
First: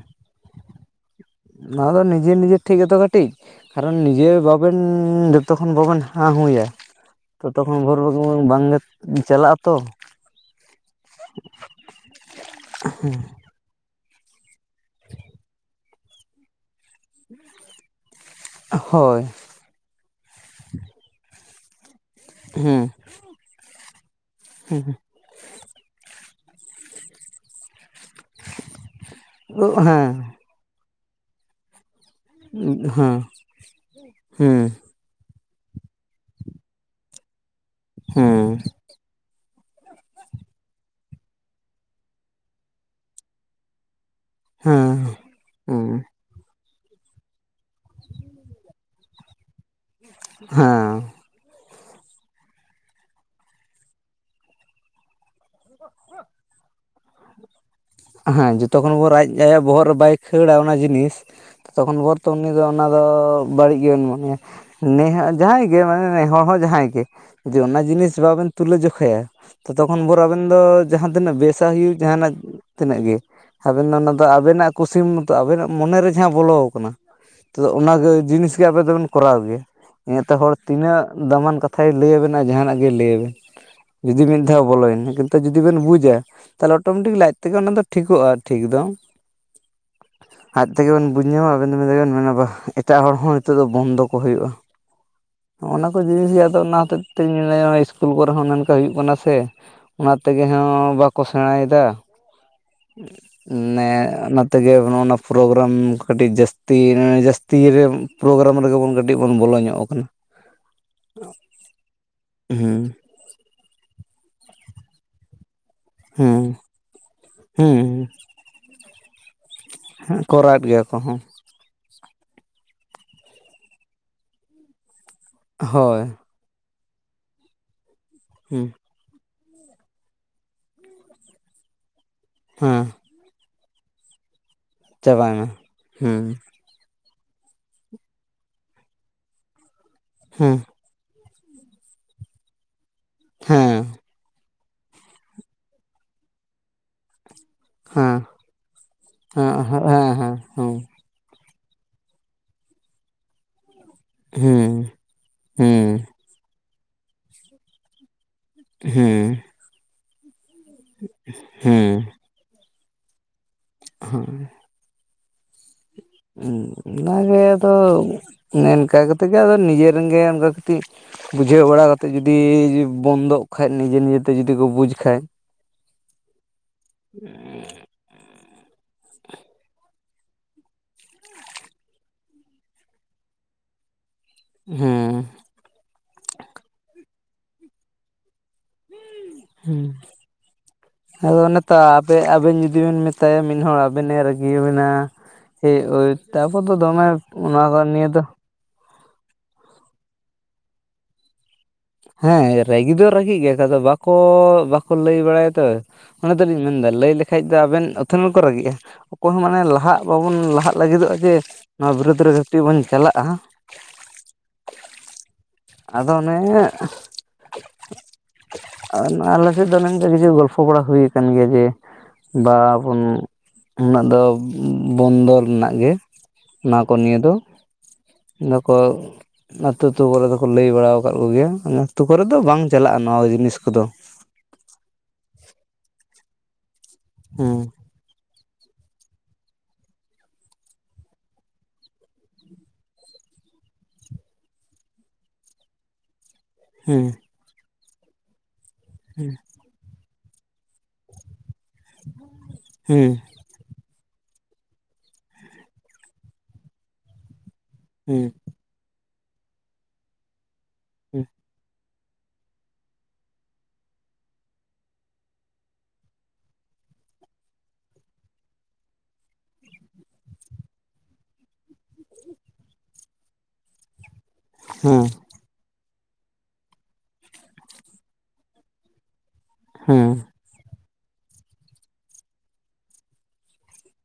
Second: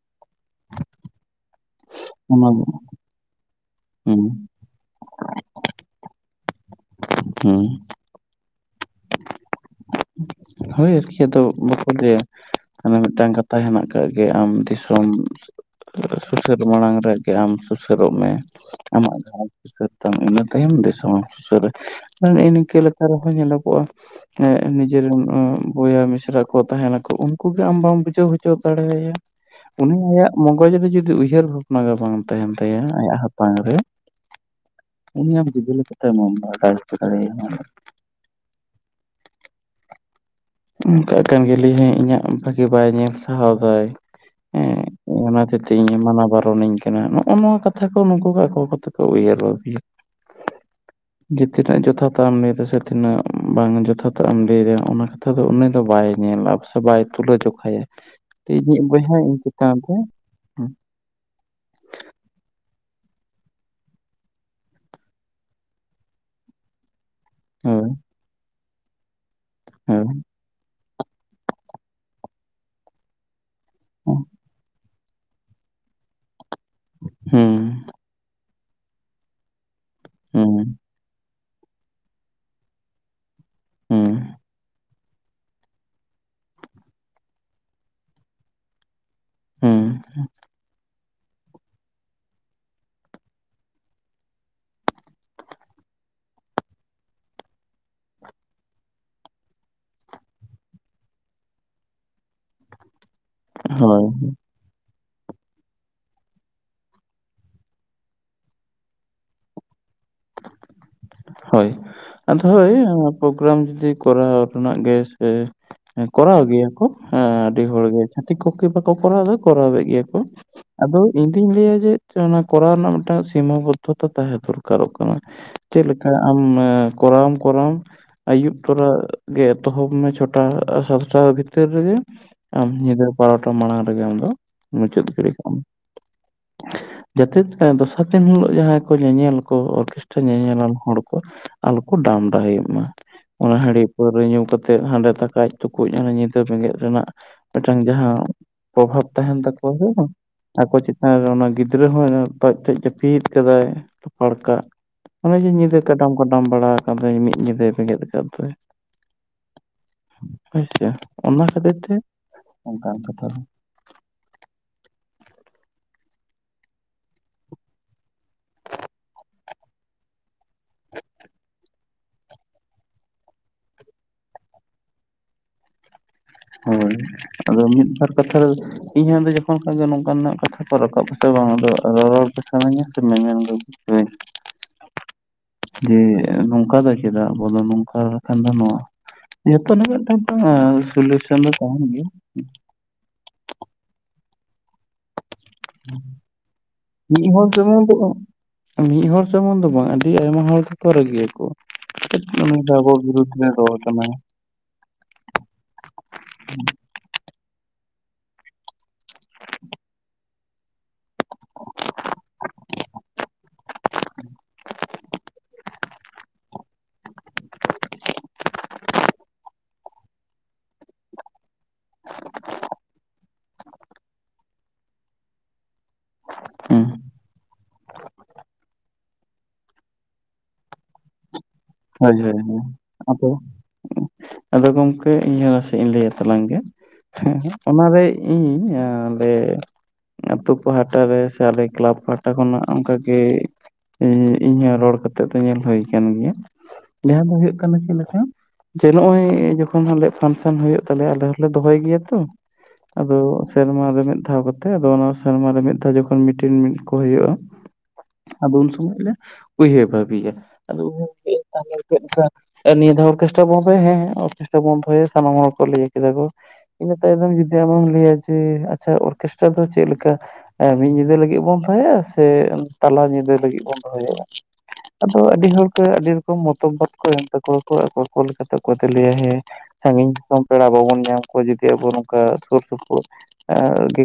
ᱱᱚᱣᱟ ᱫᱚ ᱱᱤᱡᱮ ᱚᱱᱟ ᱱᱤᱡᱮ ᱫᱚ ᱴᱷᱤᱠ ᱜᱮᱛᱚ ᱠᱟᱹᱴᱤᱡᱼᱼ ᱠᱟᱨᱚᱱ ᱦᱮᱸ ᱱᱤᱡᱮ ᱵᱟᱵᱮᱱ ᱡᱚᱛᱚ ᱠᱷᱚᱱ ᱵᱟᱵᱮᱱ ᱦᱟᱸ ᱦᱩᱸᱭᱟ ᱦᱮᱸ ᱛᱚᱛᱚᱠᱷᱚᱱ ᱵᱷᱳᱨᱼᱼ ᱵᱟᱝ ᱜᱮ ᱪᱟᱞᱟᱜᱼᱟ ᱛᱚ ᱦᱳᱭ ᱟᱨᱠᱤ ᱟᱫᱚ ᱵᱟᱠᱚ ᱞᱟᱭᱟ ᱢᱟᱱᱮ ᱢᱤᱫᱴᱟᱝ ᱠᱟᱛᱷᱟ ᱦᱮᱱᱟᱜ ᱟᱠᱟᱜ ᱜᱮ ᱟᱢ ᱫᱤᱥᱚᱢ ᱥᱩᱥᱟᱹᱨ ᱢᱟᱲᱟᱝ ᱨᱮᱜᱮ ᱟᱢ ᱥᱩᱥᱟᱹᱨᱚᱜ ᱢᱮ ᱟᱢᱟᱜ ᱦᱳᱭ ᱥᱚᱢᱟᱡᱽ ᱥᱩᱥᱟᱹᱨ ᱛᱟᱢ ᱤᱱᱟᱹ ᱛᱟᱭᱚᱢ ᱫᱤᱥᱚᱢ ᱮᱢ ᱥᱩᱥᱟᱹᱨᱟ ᱦᱮᱸ [unintelligible] ᱨᱮᱦᱚᱸ ᱧᱮᱞᱚᱜᱚᱜᱼᱟ ᱮ ᱱᱤᱡᱮᱨᱮᱱ ᱵᱚᱭᱦᱟ ᱢᱤᱥᱨᱟᱼᱼ ᱜᱤᱫᱽᱨᱟᱹ ᱠᱚ ᱛᱟᱦᱮᱱᱟ ᱠᱚ ᱩᱱᱠᱩ ᱜᱮ ᱟᱢ ᱵᱟᱢ ᱵᱩᱡᱼᱼ ᱵᱩᱡᱷᱟᱣ ᱦᱚᱪᱚ ᱫᱟᱲᱮᱭᱟᱭᱟ ᱦᱮᱸ ᱩᱱᱤ ᱟᱭᱟᱜ [unintelligible] ᱨᱮ ᱡᱩᱫᱤ ᱩᱭᱦᱟᱹᱨ ᱵᱷᱟᱵᱱᱟᱼᱼ ᱢᱟᱜᱟ ᱵᱟᱝ ᱛᱟᱦᱮᱱ ᱛᱟᱭᱟ ᱦᱮᱸ ᱟᱭᱟᱜ ᱦᱟᱛᱟᱝ ᱨᱮ ᱦᱮᱸ ᱩᱱᱤ ᱟᱢ [unintelligible] ᱦᱮᱸ ᱚᱱᱠᱟᱜ ᱠᱟᱱ ᱜᱮᱞᱤᱭᱮ ᱦᱮᱸ ᱤᱧᱟᱹᱜ ᱵᱷᱟᱹᱜᱤ ᱵᱟᱭ ᱧᱮᱞ ᱥᱟᱦᱟᱣ ᱫᱟᱭ ᱦᱮᱸ ᱚᱱᱟ ᱦᱚᱛᱮᱜ ᱛᱮ ᱦᱮᱸ ᱤᱧ ᱮ ᱢᱟᱱᱟ ᱵᱟᱨᱚᱱᱤᱧᱼᱼ ᱱᱚᱜᱼᱚ ᱱᱚᱣᱟ ᱠᱟᱛᱷᱟ ᱠᱚ ᱱᱩᱠᱩ ᱟᱠᱚ ᱟᱠᱚ ᱛᱮ ᱠᱚ ᱩᱭᱦᱟᱹᱨ ᱵᱟᱹᱵᱤᱭᱟ ᱦᱟᱸ ᱡᱮ ᱛᱤᱱᱟᱹᱜ ᱡᱚᱛᱷᱟ ᱛᱟᱜ ᱮᱢ ᱞᱟᱹᱭᱫᱟ ᱥᱮ ᱛᱤᱱᱟᱹᱜ ᱵᱟᱝ ᱡᱚᱛᱷᱟᱛᱟᱜ ᱮᱢ ᱞᱟᱹᱭᱫᱟ ᱚᱱᱟ ᱱᱤᱛᱚᱜ ᱫᱚ ᱩᱱᱤ ᱫᱚ ᱵᱟᱭ ᱧᱮᱞᱟ ᱥᱮ ᱵᱟᱭ ᱛᱩᱞᱟᱹ ᱡᱚᱠᱷᱟᱭᱟ ᱦᱮᱸ ᱡᱚᱛᱚ ᱤᱧᱤᱡ ᱠᱷᱚᱱ ᱵᱚᱭᱦᱟ ᱤᱧ [unintelligible] ᱪᱮᱛᱟᱱ ᱵᱚᱦᱚᱜ ᱨᱮ ᱵᱟᱭ ᱠᱷᱟᱹᱲᱟ ᱚᱱᱟ ᱡᱤᱱᱤᱥᱼᱼ ᱛᱚᱠᱷᱚᱱ ᱵᱷᱚᱨ ᱛᱚ ᱩᱱᱤ ᱫᱚ ᱚᱱᱟ ᱫᱚ ᱵᱟᱹᱲᱤᱡ ᱜᱮᱵᱚᱱ ᱢᱚᱱᱮᱭᱟ ᱱᱮ ᱦᱟᱸᱜ ᱡᱟᱦᱟᱸᱭ ᱜᱮ ᱢᱟᱱᱮ ᱱᱮᱦᱚᱲ ᱦᱚᱸ ᱡᱟᱦᱟᱸᱭ ᱜᱮᱼᱼ ᱡᱩᱫᱤ ᱚᱱᱟ ᱦᱳᱭ ᱡᱤᱱᱤᱥ ᱵᱟᱵᱮᱱ ᱛᱩᱞᱟᱹ ᱡᱚᱠᱷᱟᱭᱟ ᱛᱚᱛᱚ ᱠᱷᱚᱱ ᱵᱷᱚᱨ ᱟᱵᱮᱱᱼᱼ ᱫᱚ ᱡᱟᱦᱟᱸ ᱛᱤᱱᱟᱹᱜ ᱵᱮᱥᱟ ᱦᱩᱭᱩᱜ ᱡᱟᱦᱱᱟᱜ ᱛᱤᱱᱟᱹᱜ ᱜᱮ ᱟᱵᱮᱱ ᱫᱚ ᱚᱱᱟ ᱦᱳᱭ ᱫᱚ ᱟᱵᱮᱱᱟᱜ ᱠᱩᱥᱤ ᱥᱤᱢ ᱢᱚᱛᱛᱚ ᱟᱵᱮᱱᱟᱜ ᱢᱚᱱᱮ ᱨᱮ ᱡᱟᱦᱟᱸ ᱵᱚᱞᱚ ᱟᱠᱟᱱᱟ ᱛᱚᱼᱼ ᱦᱩᱸ ᱚᱱᱟ ᱜᱮ ᱡᱤᱱᱤᱥ ᱜᱮ ᱟᱵᱮ ᱫᱚᱵᱮᱱ ᱠᱚᱨᱟᱣ ᱜᱮᱭᱟ ᱤᱱᱟ ᱛᱮ ᱦᱚᱲ ᱦᱩᱸ ᱛᱤᱱᱟᱹᱜ ᱫᱟᱢᱟᱱ ᱠᱟᱛᱷᱟ ᱠᱚ ᱠᱟᱛᱷᱟᱭ ᱞᱟᱹᱭ ᱟᱵᱮᱱᱟ ᱡᱟᱦᱟᱱᱟᱜ ᱜᱮ ᱞᱟᱹᱭ ᱟᱵᱮᱱ ᱦᱩᱸ ᱡᱩᱫᱤ ᱢᱤᱫ ᱫᱷᱟᱣ ᱵᱚᱞᱚᱭ ᱮᱱᱟ ᱠᱤᱱᱛᱩ ᱛᱚ ᱡᱩᱫᱤ ᱵᱮᱱ ᱵᱩᱡᱟ ᱛᱟᱦᱚᱞᱮ ᱚᱴᱳᱢᱮᱴᱤᱠ ᱞᱟᱡ ᱛᱮᱜᱮ ᱚᱱᱟ ᱫᱚ ᱴᱷᱤᱠᱚᱜᱼᱟ ᱴᱷᱤᱠ ᱫᱚ ᱦᱩᱸ ᱟᱡ ᱛᱮᱜᱮ ᱵᱮᱱ ᱵᱩᱡ ᱧᱟᱢᱟ [unintelligible] ᱢᱮᱱᱟ ᱵᱟᱜ ᱮᱴᱟᱜ ᱦᱚᱲ ᱦᱚᱸ ᱱᱤᱛᱚᱜ ᱫᱚ ᱵᱚᱱᱫᱚ ᱠᱚ ᱦᱩᱭᱩᱜᱼᱟ ᱱᱚᱜᱼ ᱱᱚᱣᱟ ᱠᱚ ᱡᱤᱱᱤᱥ ᱜᱮ ᱟᱫᱚ ᱚᱱᱟ ᱦᱚᱛᱮᱡ ᱛᱮᱧ ᱢᱮ ᱤᱥᱠᱩᱞ ᱠᱚᱨᱮ ᱦᱚᱸ ᱚᱱᱮ ᱚᱝᱠᱟ ᱦᱩᱭᱩᱜ ᱠᱟᱱᱟ ᱥᱮ ᱚᱱᱟ ᱛᱮᱜᱮ ᱦᱚᱸ ᱵᱟᱠᱚ ᱥᱮᱬᱟᱭ ᱮᱫᱟ ᱦᱳᱭ ᱱᱮᱼᱼ ᱛᱮᱜᱮ ᱚᱱᱟ ᱯᱨᱳᱜᱨᱟᱢ ᱠᱟᱹᱴᱤᱡ ᱡᱟᱹᱥᱛᱤ ᱡᱟᱹᱥᱛᱤᱭ ᱨᱮᱭ ᱯᱨᱳᱜᱨᱟᱢ ᱨᱮᱜᱮ ᱵᱚᱱ ᱠᱟᱹᱴᱤᱡ ᱠᱟᱹᱴᱤᱡ ᱵᱚᱱ ᱵᱚᱞᱚ ᱧᱚᱜ ᱠᱟᱱᱟ ᱾ ᱦᱳᱭ ᱟᱫᱚ ᱦᱳᱭ ᱯᱨᱳᱜᱨᱟᱢ ᱡᱩᱫᱤ ᱠᱚᱨᱟᱣ ᱨᱮᱱᱟᱜ ᱜᱮ ᱥᱮᱼᱼ ᱦᱮᱸ ᱦᱩᱸ ᱠᱚᱨᱟᱣ ᱜᱮᱭᱟ ᱠᱚ ᱦᱮᱸ ᱟᱹᱰᱤ ᱦᱩᱸ ᱦᱚᱲ ᱜᱮ ᱪᱷᱟᱛᱤᱠ ᱠᱚᱠᱤ ᱵᱟᱠᱚ ᱠᱚᱨᱟᱣ ᱫᱟ, ᱠᱚᱨᱟᱣ ᱮᱫ ᱜᱮᱭᱟ ᱠᱚ ᱠᱚᱨᱟᱣᱮᱫ ᱜᱮᱭᱟ ᱠᱚ ᱟᱫᱚ ᱦᱚᱸ ᱤᱧᱼᱼ ᱤᱧ ᱞᱟᱹᱭᱟ ᱡᱮ ᱚᱱᱟ ᱠᱚᱨᱟᱣ ᱨᱮᱱᱟᱜ ᱢᱤᱫᱴᱟᱝ ᱥᱤᱢᱟ ᱵᱚᱫᱽᱫᱷᱚᱛᱟ ᱛᱟᱦᱮᱸ ᱫᱚᱨᱠᱟᱨᱚᱜ ᱠᱟᱱᱟ ᱪᱮᱫ [unintelligible] ᱦᱳᱭ ᱟᱢ ᱠᱚᱨᱟ ᱣᱟᱢᱼ ᱠᱚᱨᱟ ᱣᱟᱢ ᱟᱹᱭᱩᱵ ᱦᱩᱸ ᱛᱚᱨᱟ ᱜᱮ ᱮᱛᱚᱦᱚᱵ ᱢᱮ ᱪᱷᱚ ᱴᱟ ᱥᱟᱛ ᱴᱟ ᱵᱷᱤᱛᱤᱨ ᱨᱮᱜᱮ ᱟᱢ ᱦᱮᱸ ᱧᱤᱫᱟᱹ ᱵᱟᱨᱚᱴᱟ ᱢᱟᱲᱟᱝ ᱨᱮᱜᱮ ᱟᱢᱫᱚ ᱢᱩᱪᱟᱹᱫ ᱜᱤᱰᱤ ᱠᱟᱜ ᱢᱮ᱾ ᱦᱩᱸ ᱡᱟᱛᱮᱫ ᱦᱮᱸ ᱫᱚᱥᱟᱨ ᱫᱤᱱ ᱦᱤᱞᱳᱜ ᱡᱟᱦᱟᱸᱭ ᱠᱚ ᱧᱮᱧᱮᱞ ᱠᱚ ᱚᱨᱠᱮᱴᱟ ᱦᱮᱸ ᱦᱮᱸ ᱦᱮᱸ ᱦᱮᱸ ᱦᱮᱸ ᱦᱮᱸ ᱦᱮᱸ ᱦᱮᱸ ᱧᱮᱧᱮᱞᱟᱱ ᱦᱚᱲ ᱠᱚ ᱟᱞᱚ ᱠᱚ ᱰᱟᱢ ᱰᱟᱦᱮ ᱭᱟᱜ ᱢᱟ ᱚᱱᱟ ᱦᱟᱺᱰᱤᱯᱹᱹᱹ ᱯᱟᱹᱣᱨᱟᱹ ᱧᱩ ᱠᱟᱛᱮᱫ ᱦᱟᱸᱰᱮ ᱛᱟᱠᱟᱡ ᱛᱩᱠᱩᱡ ᱚᱱᱮ ᱧᱤᱫᱟᱹ ᱵᱮᱸᱜᱮᱫ ᱨᱮᱱᱟᱜ ᱢᱮᱫᱴᱟᱝ ᱡᱟᱦᱟᱸ ᱯᱚᱨᱚᱵᱷᱟᱵ ᱛᱟᱦᱮᱸᱱ ᱛᱟᱠᱚᱣᱟ ᱦᱮᱸ ᱵᱟᱝ, ᱟᱠᱚ ᱪᱮ- ᱦᱮᱸ ᱚᱱᱟ ᱜᱤᱫᱽᱨᱟᱹ ᱦᱚᱸ ᱱᱟᱯᱟᱡ ᱪᱚᱡ ᱡᱟᱹᱯᱤᱫ ᱟᱠᱟᱫᱟᱭ ᱞᱟᱯᱟᱲᱠᱟᱜ, ᱚᱱᱮ ᱡᱮ ᱧᱤᱫᱟᱹ ᱦᱮᱸ ᱜᱚᱰᱟᱢ ᱵᱟᱲᱟ ᱟᱠᱟᱱ ᱫᱚᱭ ᱢᱤᱫ ᱜᱤᱫᱟᱹᱭ ᱵᱮᱸᱜᱮᱫ ᱟᱠᱟᱫ ᱫᱚᱭ᱾ ᱦᱩᱸ ᱟᱪᱪᱷᱟ ᱚᱱᱟ ᱠᱷᱟᱹᱛᱤᱨ ᱛᱮ ᱦᱮᱸ ᱚᱱᱠᱟᱱ ᱠᱟᱛᱷᱟ ᱫᱚ ᱾ ᱦᱚᱸ, ᱩᱸ ᱚᱱᱟᱜᱮ ᱟᱫᱚ ᱚᱱᱮ ᱚᱱᱠᱟ ᱠᱟᱛᱮ ᱜᱮ ᱟᱫᱚ ᱱᱤᱡᱟᱹ ᱨᱤᱱ ᱜᱮᱢ ᱚᱸᱠᱟ ᱠᱟᱹᱛᱤᱜ ᱵᱩᱡᱷᱟᱹᱣ ᱵᱟᱲᱟ ᱠᱟᱛᱮᱜ ᱡᱩᱫᱤᱻᱡᱽ ᱵᱚᱱᱫᱚᱜ ᱠᱷᱟᱡ ᱱᱤᱡᱟᱹ ᱱᱤᱡᱟᱹᱛᱮ ᱡᱩᱫᱤ ᱠᱚ ᱵᱩᱡᱽ ᱠᱷᱟᱡ [inaudible] ᱦᱳᱭ, ᱟᱫᱚ ᱢᱤᱫ ᱵᱟᱨ ᱠᱟᱛᱷᱟ ᱫᱚ ᱤᱧ ᱦᱚᱸ ᱟᱫᱚ ᱡᱚᱠᱷᱚᱱ ᱠᱷᱟᱱ ᱜᱮ ᱱᱚᱝᱠᱟᱱᱟᱜ ᱠᱟᱛᱷᱟ ᱠᱚ ᱨᱟᱠᱟᱵᱽ ᱟᱛᱮ ᱵᱟᱝᱼᱟ ᱟᱫᱚ ᱟᱫᱚ ᱨᱚᱨᱚᱲ ᱜᱮ ᱥᱟᱱᱟᱧᱟ ᱥᱮ ᱢᱮᱢᱮᱱ ᱜᱮ᱾ ᱵᱩᱡᱷᱟᱹᱣᱟᱹᱧ ᱦᱩᱸ, ᱡᱮ ᱱᱚᱝᱠᱟ ᱫᱚ ᱪᱮᱫᱟᱜ ᱟᱵᱚ ᱫᱚ ᱱᱚᱝᱠᱟ ᱠᱷᱟᱱ ᱫᱚ ᱱᱚᱣᱟ᱾ ᱡᱚᱛᱚ ᱦᱮᱸ ᱨᱮᱱᱟᱜ ᱜᱮ ᱢᱮᱫᱴᱟᱝ ᱴᱟᱝ ᱥᱚᱞᱚᱥᱚᱱ ᱟᱫᱚ ᱫᱚ ᱚᱱᱮ ᱛᱚ ᱛᱟᱦᱮᱸᱱ ᱜᱮᱭᱟ, ᱟᱯᱮ ᱟᱵᱮᱱ ᱡᱩᱫᱤ ᱵᱮᱱ ᱢᱮᱛᱟᱭᱟ ᱢᱤᱫ ᱦᱚᱲ ᱟᱵᱮᱱᱼᱮ ᱨᱟᱹᱜᱤᱭᱟᱵᱤᱱᱟ ᱦᱮ ᱚᱭ ᱛᱟᱵᱚ ᱫᱚ ᱫᱚᱢᱮ ᱢᱤᱫ ᱦᱚᱲ ᱚᱱᱟ ᱫᱚ ᱥᱩᱢᱩᱝ ᱱᱤᱭᱟᱹ ᱵᱟᱝ ᱫᱚ᱾ ᱢᱤᱫ ᱦᱚᱲ ᱥᱩᱢᱩᱝ ᱫᱚ ᱵᱟᱝᱼᱟ, ᱟᱹᱰᱤ ᱟᱭᱢᱟ ᱦᱚᱲ ᱜᱮᱠᱚ ᱨᱟᱹᱜᱤ ᱭᱟᱠᱚᱣᱟ᱾ ᱦᱮᱸ ᱨᱟᱹᱜᱤ ᱫᱚ ᱨᱟᱹᱜᱤ ᱜᱮᱭᱟ ᱠᱚ ᱨᱚᱲ ᱟᱫᱚ ᱠᱟᱱᱟᱭ ᱵᱟᱠᱚ ᱵᱟᱠᱚ ᱞᱟᱹᱭ ᱵᱟᱲᱟᱭᱟ ᱛᱚ᱾ ᱚᱱᱟ ᱫᱚᱞᱤᱧ ᱢᱮᱱ ᱫᱟ ᱞᱟᱹᱭ ᱞᱮᱠᱷᱟᱡ ᱫᱚ ᱟᱵᱮᱱ ᱚᱛᱷᱚᱱ ᱦᱚᱲ ᱠᱚ ᱨᱟᱹᱜᱤᱜᱼᱟ᱾ ᱚᱠᱚᱭ ᱦᱚᱸ ᱢᱟᱱᱮ ᱞᱟᱦᱟᱜ ᱵᱟᱵᱚᱱ ᱞᱟᱦᱟᱜ ᱞᱟᱹᱜᱤᱫᱚᱜᱼᱟ ᱪᱮ ᱱᱚᱣᱟ ᱵᱤᱨᱩᱫᱽ ᱨᱮ ᱜᱷᱟᱹᱛᱤ ᱵᱚᱱ ᱪᱟᱞᱟᱜᱼᱟ? ᱟᱫᱚ ᱚᱱᱮᱻᱜ ᱟ ᱱᱚᱣᱟ ᱟᱞᱮ ᱥᱮᱫ ᱫᱚ ᱚᱱᱮ ᱚᱱᱮᱝ ᱠᱟ ᱠᱤᱪᱷᱩ ᱜᱚᱞᱯᱷᱚ ᱵᱟᱲᱟ ᱦᱩᱭ ᱭᱟᱠᱟᱱ ᱜᱮᱭᱟ ᱡᱮ, ᱵᱟ ᱵᱚᱱ ᱩᱱᱟᱹᱜ ᱫᱚᱻᱵᱽ ᱵᱚᱱᱫᱚ ᱨᱮᱱᱟᱜ ᱜᱮ, ᱚᱱᱟ ᱦᱮᱸ ᱠᱚ ᱱᱤᱭᱟᱹ ᱫᱚ ᱫᱚᱠᱚ ᱟᱹᱛᱩ ᱟᱹᱛᱩ ᱠᱚᱨᱮ ᱫᱚᱠᱚ ᱞᱟᱹᱭ ᱵᱟᱲᱟᱣ ᱟᱠᱟᱫ ᱠᱚᱜᱮᱭᱟ ᱚᱱᱟ᱾ ᱟᱹᱛᱩ ᱦᱳᱭ ᱠᱚᱨᱮ ᱫᱚ ᱦᱳᱭ ᱵᱟᱝ ᱦᱳᱭ ᱪᱟᱞᱟᱜᱼᱟ ᱱᱚᱣᱟ ᱠᱚ ᱟᱫᱚ ᱡᱤᱱᱤᱥ ᱠᱚᱫᱚ᱾ ᱟᱫᱚ ᱜᱚᱝᱠᱮ ᱤᱧ ᱦᱚᱸ ᱥᱮᱜ ᱤᱧ ᱞᱟᱹᱭᱼᱟ ᱛᱟᱞᱟᱝ ᱜᱮ, ᱦᱮᱸᱜ ᱦᱮᱸ ᱦᱮᱸᱜ ᱚᱱᱟᱨᱮ ᱤᱧ ᱟᱸ ᱚᱸᱰᱮ ᱟᱹᱛᱩ ᱯᱟᱦᱴᱟ ᱨᱮ ᱥᱮ ᱟᱞᱮ ᱠᱮᱞᱟᱵᱽ ᱯᱟᱦᱴᱟ ᱠᱷᱚᱱᱟᱜ ᱚᱱᱠᱟᱜᱮ ᱮᱸ ᱤᱧ ᱦᱚᱸ ᱨᱚᱲ ᱠᱟᱛᱮᱫ ᱫᱚ ᱧᱮᱞ ᱦᱩᱭ ᱠᱟᱱ ᱜᱮᱭᱟ, ᱦᱮᱸ ᱱᱮᱭᱟᱣ ᱫᱚ ᱦᱩᱭᱩᱜ ᱠᱟᱱᱟ, ᱪᱮᱫ ᱞᱮᱠᱟ, ᱡᱮ ᱱᱚᱜᱼᱚᱭ ᱡᱚᱠᱷᱹᱹᱹ ᱠᱷᱚᱱ ᱦᱚᱸ ᱟᱞᱮᱭᱟᱜ ᱯᱷᱟᱱᱥᱚᱱ ᱦᱩᱭᱩᱜ ᱛᱟᱞᱮᱭᱟ, ᱟᱞᱮ ᱦᱚᱞᱮ ᱫᱚᱦᱚᱭ ᱜᱮᱭᱟ ᱛᱚ, ᱦᱮᱸ ᱟᱫᱚ ᱥᱮᱨᱢᱟ ᱨᱮ ᱢᱮᱫ ᱫᱷᱟᱣ ᱠᱟᱛᱮ, ᱟᱫᱚ ᱚᱱᱟ ᱥᱮᱨᱢᱟ ᱨᱮ ᱢᱤᱫ ᱫᱷᱟᱣ ᱡᱚᱠᱷᱚᱱ ᱢᱤᱴᱤᱱ ᱢᱤᱫ ᱠᱚ ᱦᱩᱭᱩᱜᱼᱟ, ᱦᱮᱸ ᱟᱫᱚ ᱩᱱ ᱥᱚᱢᱚᱡ ᱞᱮ ᱩᱭᱦᱟᱹ ᱵᱷᱟᱹᱵᱤᱭᱟ, ᱟᱫᱚ ᱮᱜ ᱚᱨᱠᱮᱥᱴᱨᱟ, ᱟᱹ ᱱᱤᱭᱟᱹ ᱫᱷᱟᱣ ᱚᱨᱠᱮᱥᱴᱟᱨᱼᱟ ᱵᱚᱱ ᱫᱚᱦᱚᱭᱟ, ᱦᱮᱸ ᱦᱮᱸ ᱚᱨᱠᱮᱥᱴᱟᱨᱼᱟ ᱵᱚᱱ ᱫᱚᱦᱚᱭᱟ ᱥᱟᱱᱟᱢ ᱦᱚᱲ ᱠᱚ ᱞᱟᱹᱭᱟᱹ ᱠᱮᱫᱟ ᱠᱚ ᱾ ᱤᱱᱟᱹ ᱛᱟᱭᱚᱱᱚᱢ ᱡᱩᱫᱤ ᱟᱢ ᱦᱚᱸᱢ ᱞᱟᱹᱭᱼᱟ ᱡᱮ ᱟᱪᱪᱷᱟ ᱚᱨᱠᱮᱥᱴᱟᱨ ᱫᱚ ᱪᱮᱜ ᱞᱮᱠᱟ? ᱦᱮᱸ ᱢᱤᱫ ᱧᱤᱫᱟᱹ ᱞᱟᱹᱜᱤᱫ ᱵᱚᱱ ᱫᱚᱦᱚᱭᱟ ᱥᱮ, ᱛᱟᱞᱟ ᱧᱤᱫᱟᱹ ᱞᱟᱹᱜᱤᱫ ᱵᱚᱱ ᱫᱚᱦᱚᱭᱟ? ᱦᱮᱸ ᱟᱫᱚ ᱟᱹᱰᱤ ᱦᱚᱲ ᱠᱚ, ᱟᱹᱰᱤ ᱨᱚ- ᱢᱚᱛᱚ ᱵᱟᱫ ᱠᱚ ᱮᱢ ᱛᱟᱠᱚ ᱣᱟᱠᱚ, ᱟᱠᱚ ᱠᱚ ᱞᱮᱠᱟ ᱛᱮ ᱚᱠᱚᱭ ᱫᱚᱭ ᱞᱟᱹᱭᱼᱟ ᱦᱮ ᱥᱟᱺᱜᱤᱧ ᱦᱮᱸ ᱫᱤᱥᱚᱢ ᱯᱮᱲᱟ ᱵᱟᱵᱚᱱ ᱧᱟᱢ ᱠᱚᱣᱟ ᱡᱩᱫᱤ ᱟᱵᱚ ᱱᱚᱝᱠᱟ ᱥᱩᱨ ᱥᱩᱯᱩᱨ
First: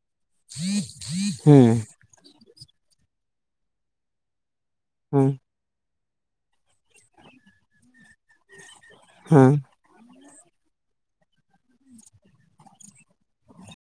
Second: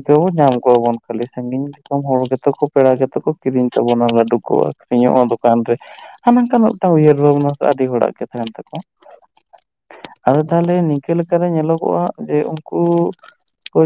[inaudible] ᱧᱟᱢ ᱠᱚᱣᱟ ᱵᱚᱱ ᱠᱷᱟᱹᱞᱤ ᱥᱟᱺᱜᱤᱧ ᱦᱮᱸ ᱫᱤᱥᱚᱢ ᱦᱚᱲ ᱜᱮᱛᱚ ᱠᱚ ᱯᱮᱲᱟ ᱜᱮᱛ ᱠᱚ ᱠᱤᱨᱤᱧ ᱛᱟᱵᱚᱱᱟ ᱞᱟᱹᱰᱩ ᱠᱚ ᱾ ᱤᱧᱟᱜ ᱦᱚ ᱦᱮᱸ ᱫᱚᱠᱟᱱ ᱨᱮ ᱦᱟᱱᱟ ᱝᱠᱟᱱᱟᱜ ᱢᱤᱫᱴᱟᱝ ᱩᱭᱦᱟᱹᱨ ᱵᱷᱟᱵᱱᱟ ᱟᱹᱰᱤ ᱦᱚᱲᱟᱜ ᱜᱮ ᱛᱟᱦᱮᱱ ᱛᱟᱠᱚᱣᱟ ᱾ ᱦᱮᱸ ᱾ ᱟᱫᱚ ᱛᱟᱦᱞᱮ ᱱᱤᱝᱠᱟ ᱞᱮᱠᱟᱨᱮ ᱧᱮᱞᱚᱜᱚᱜᱼᱟ ᱡᱮ ᱩᱱᱠᱩ ᱠᱚ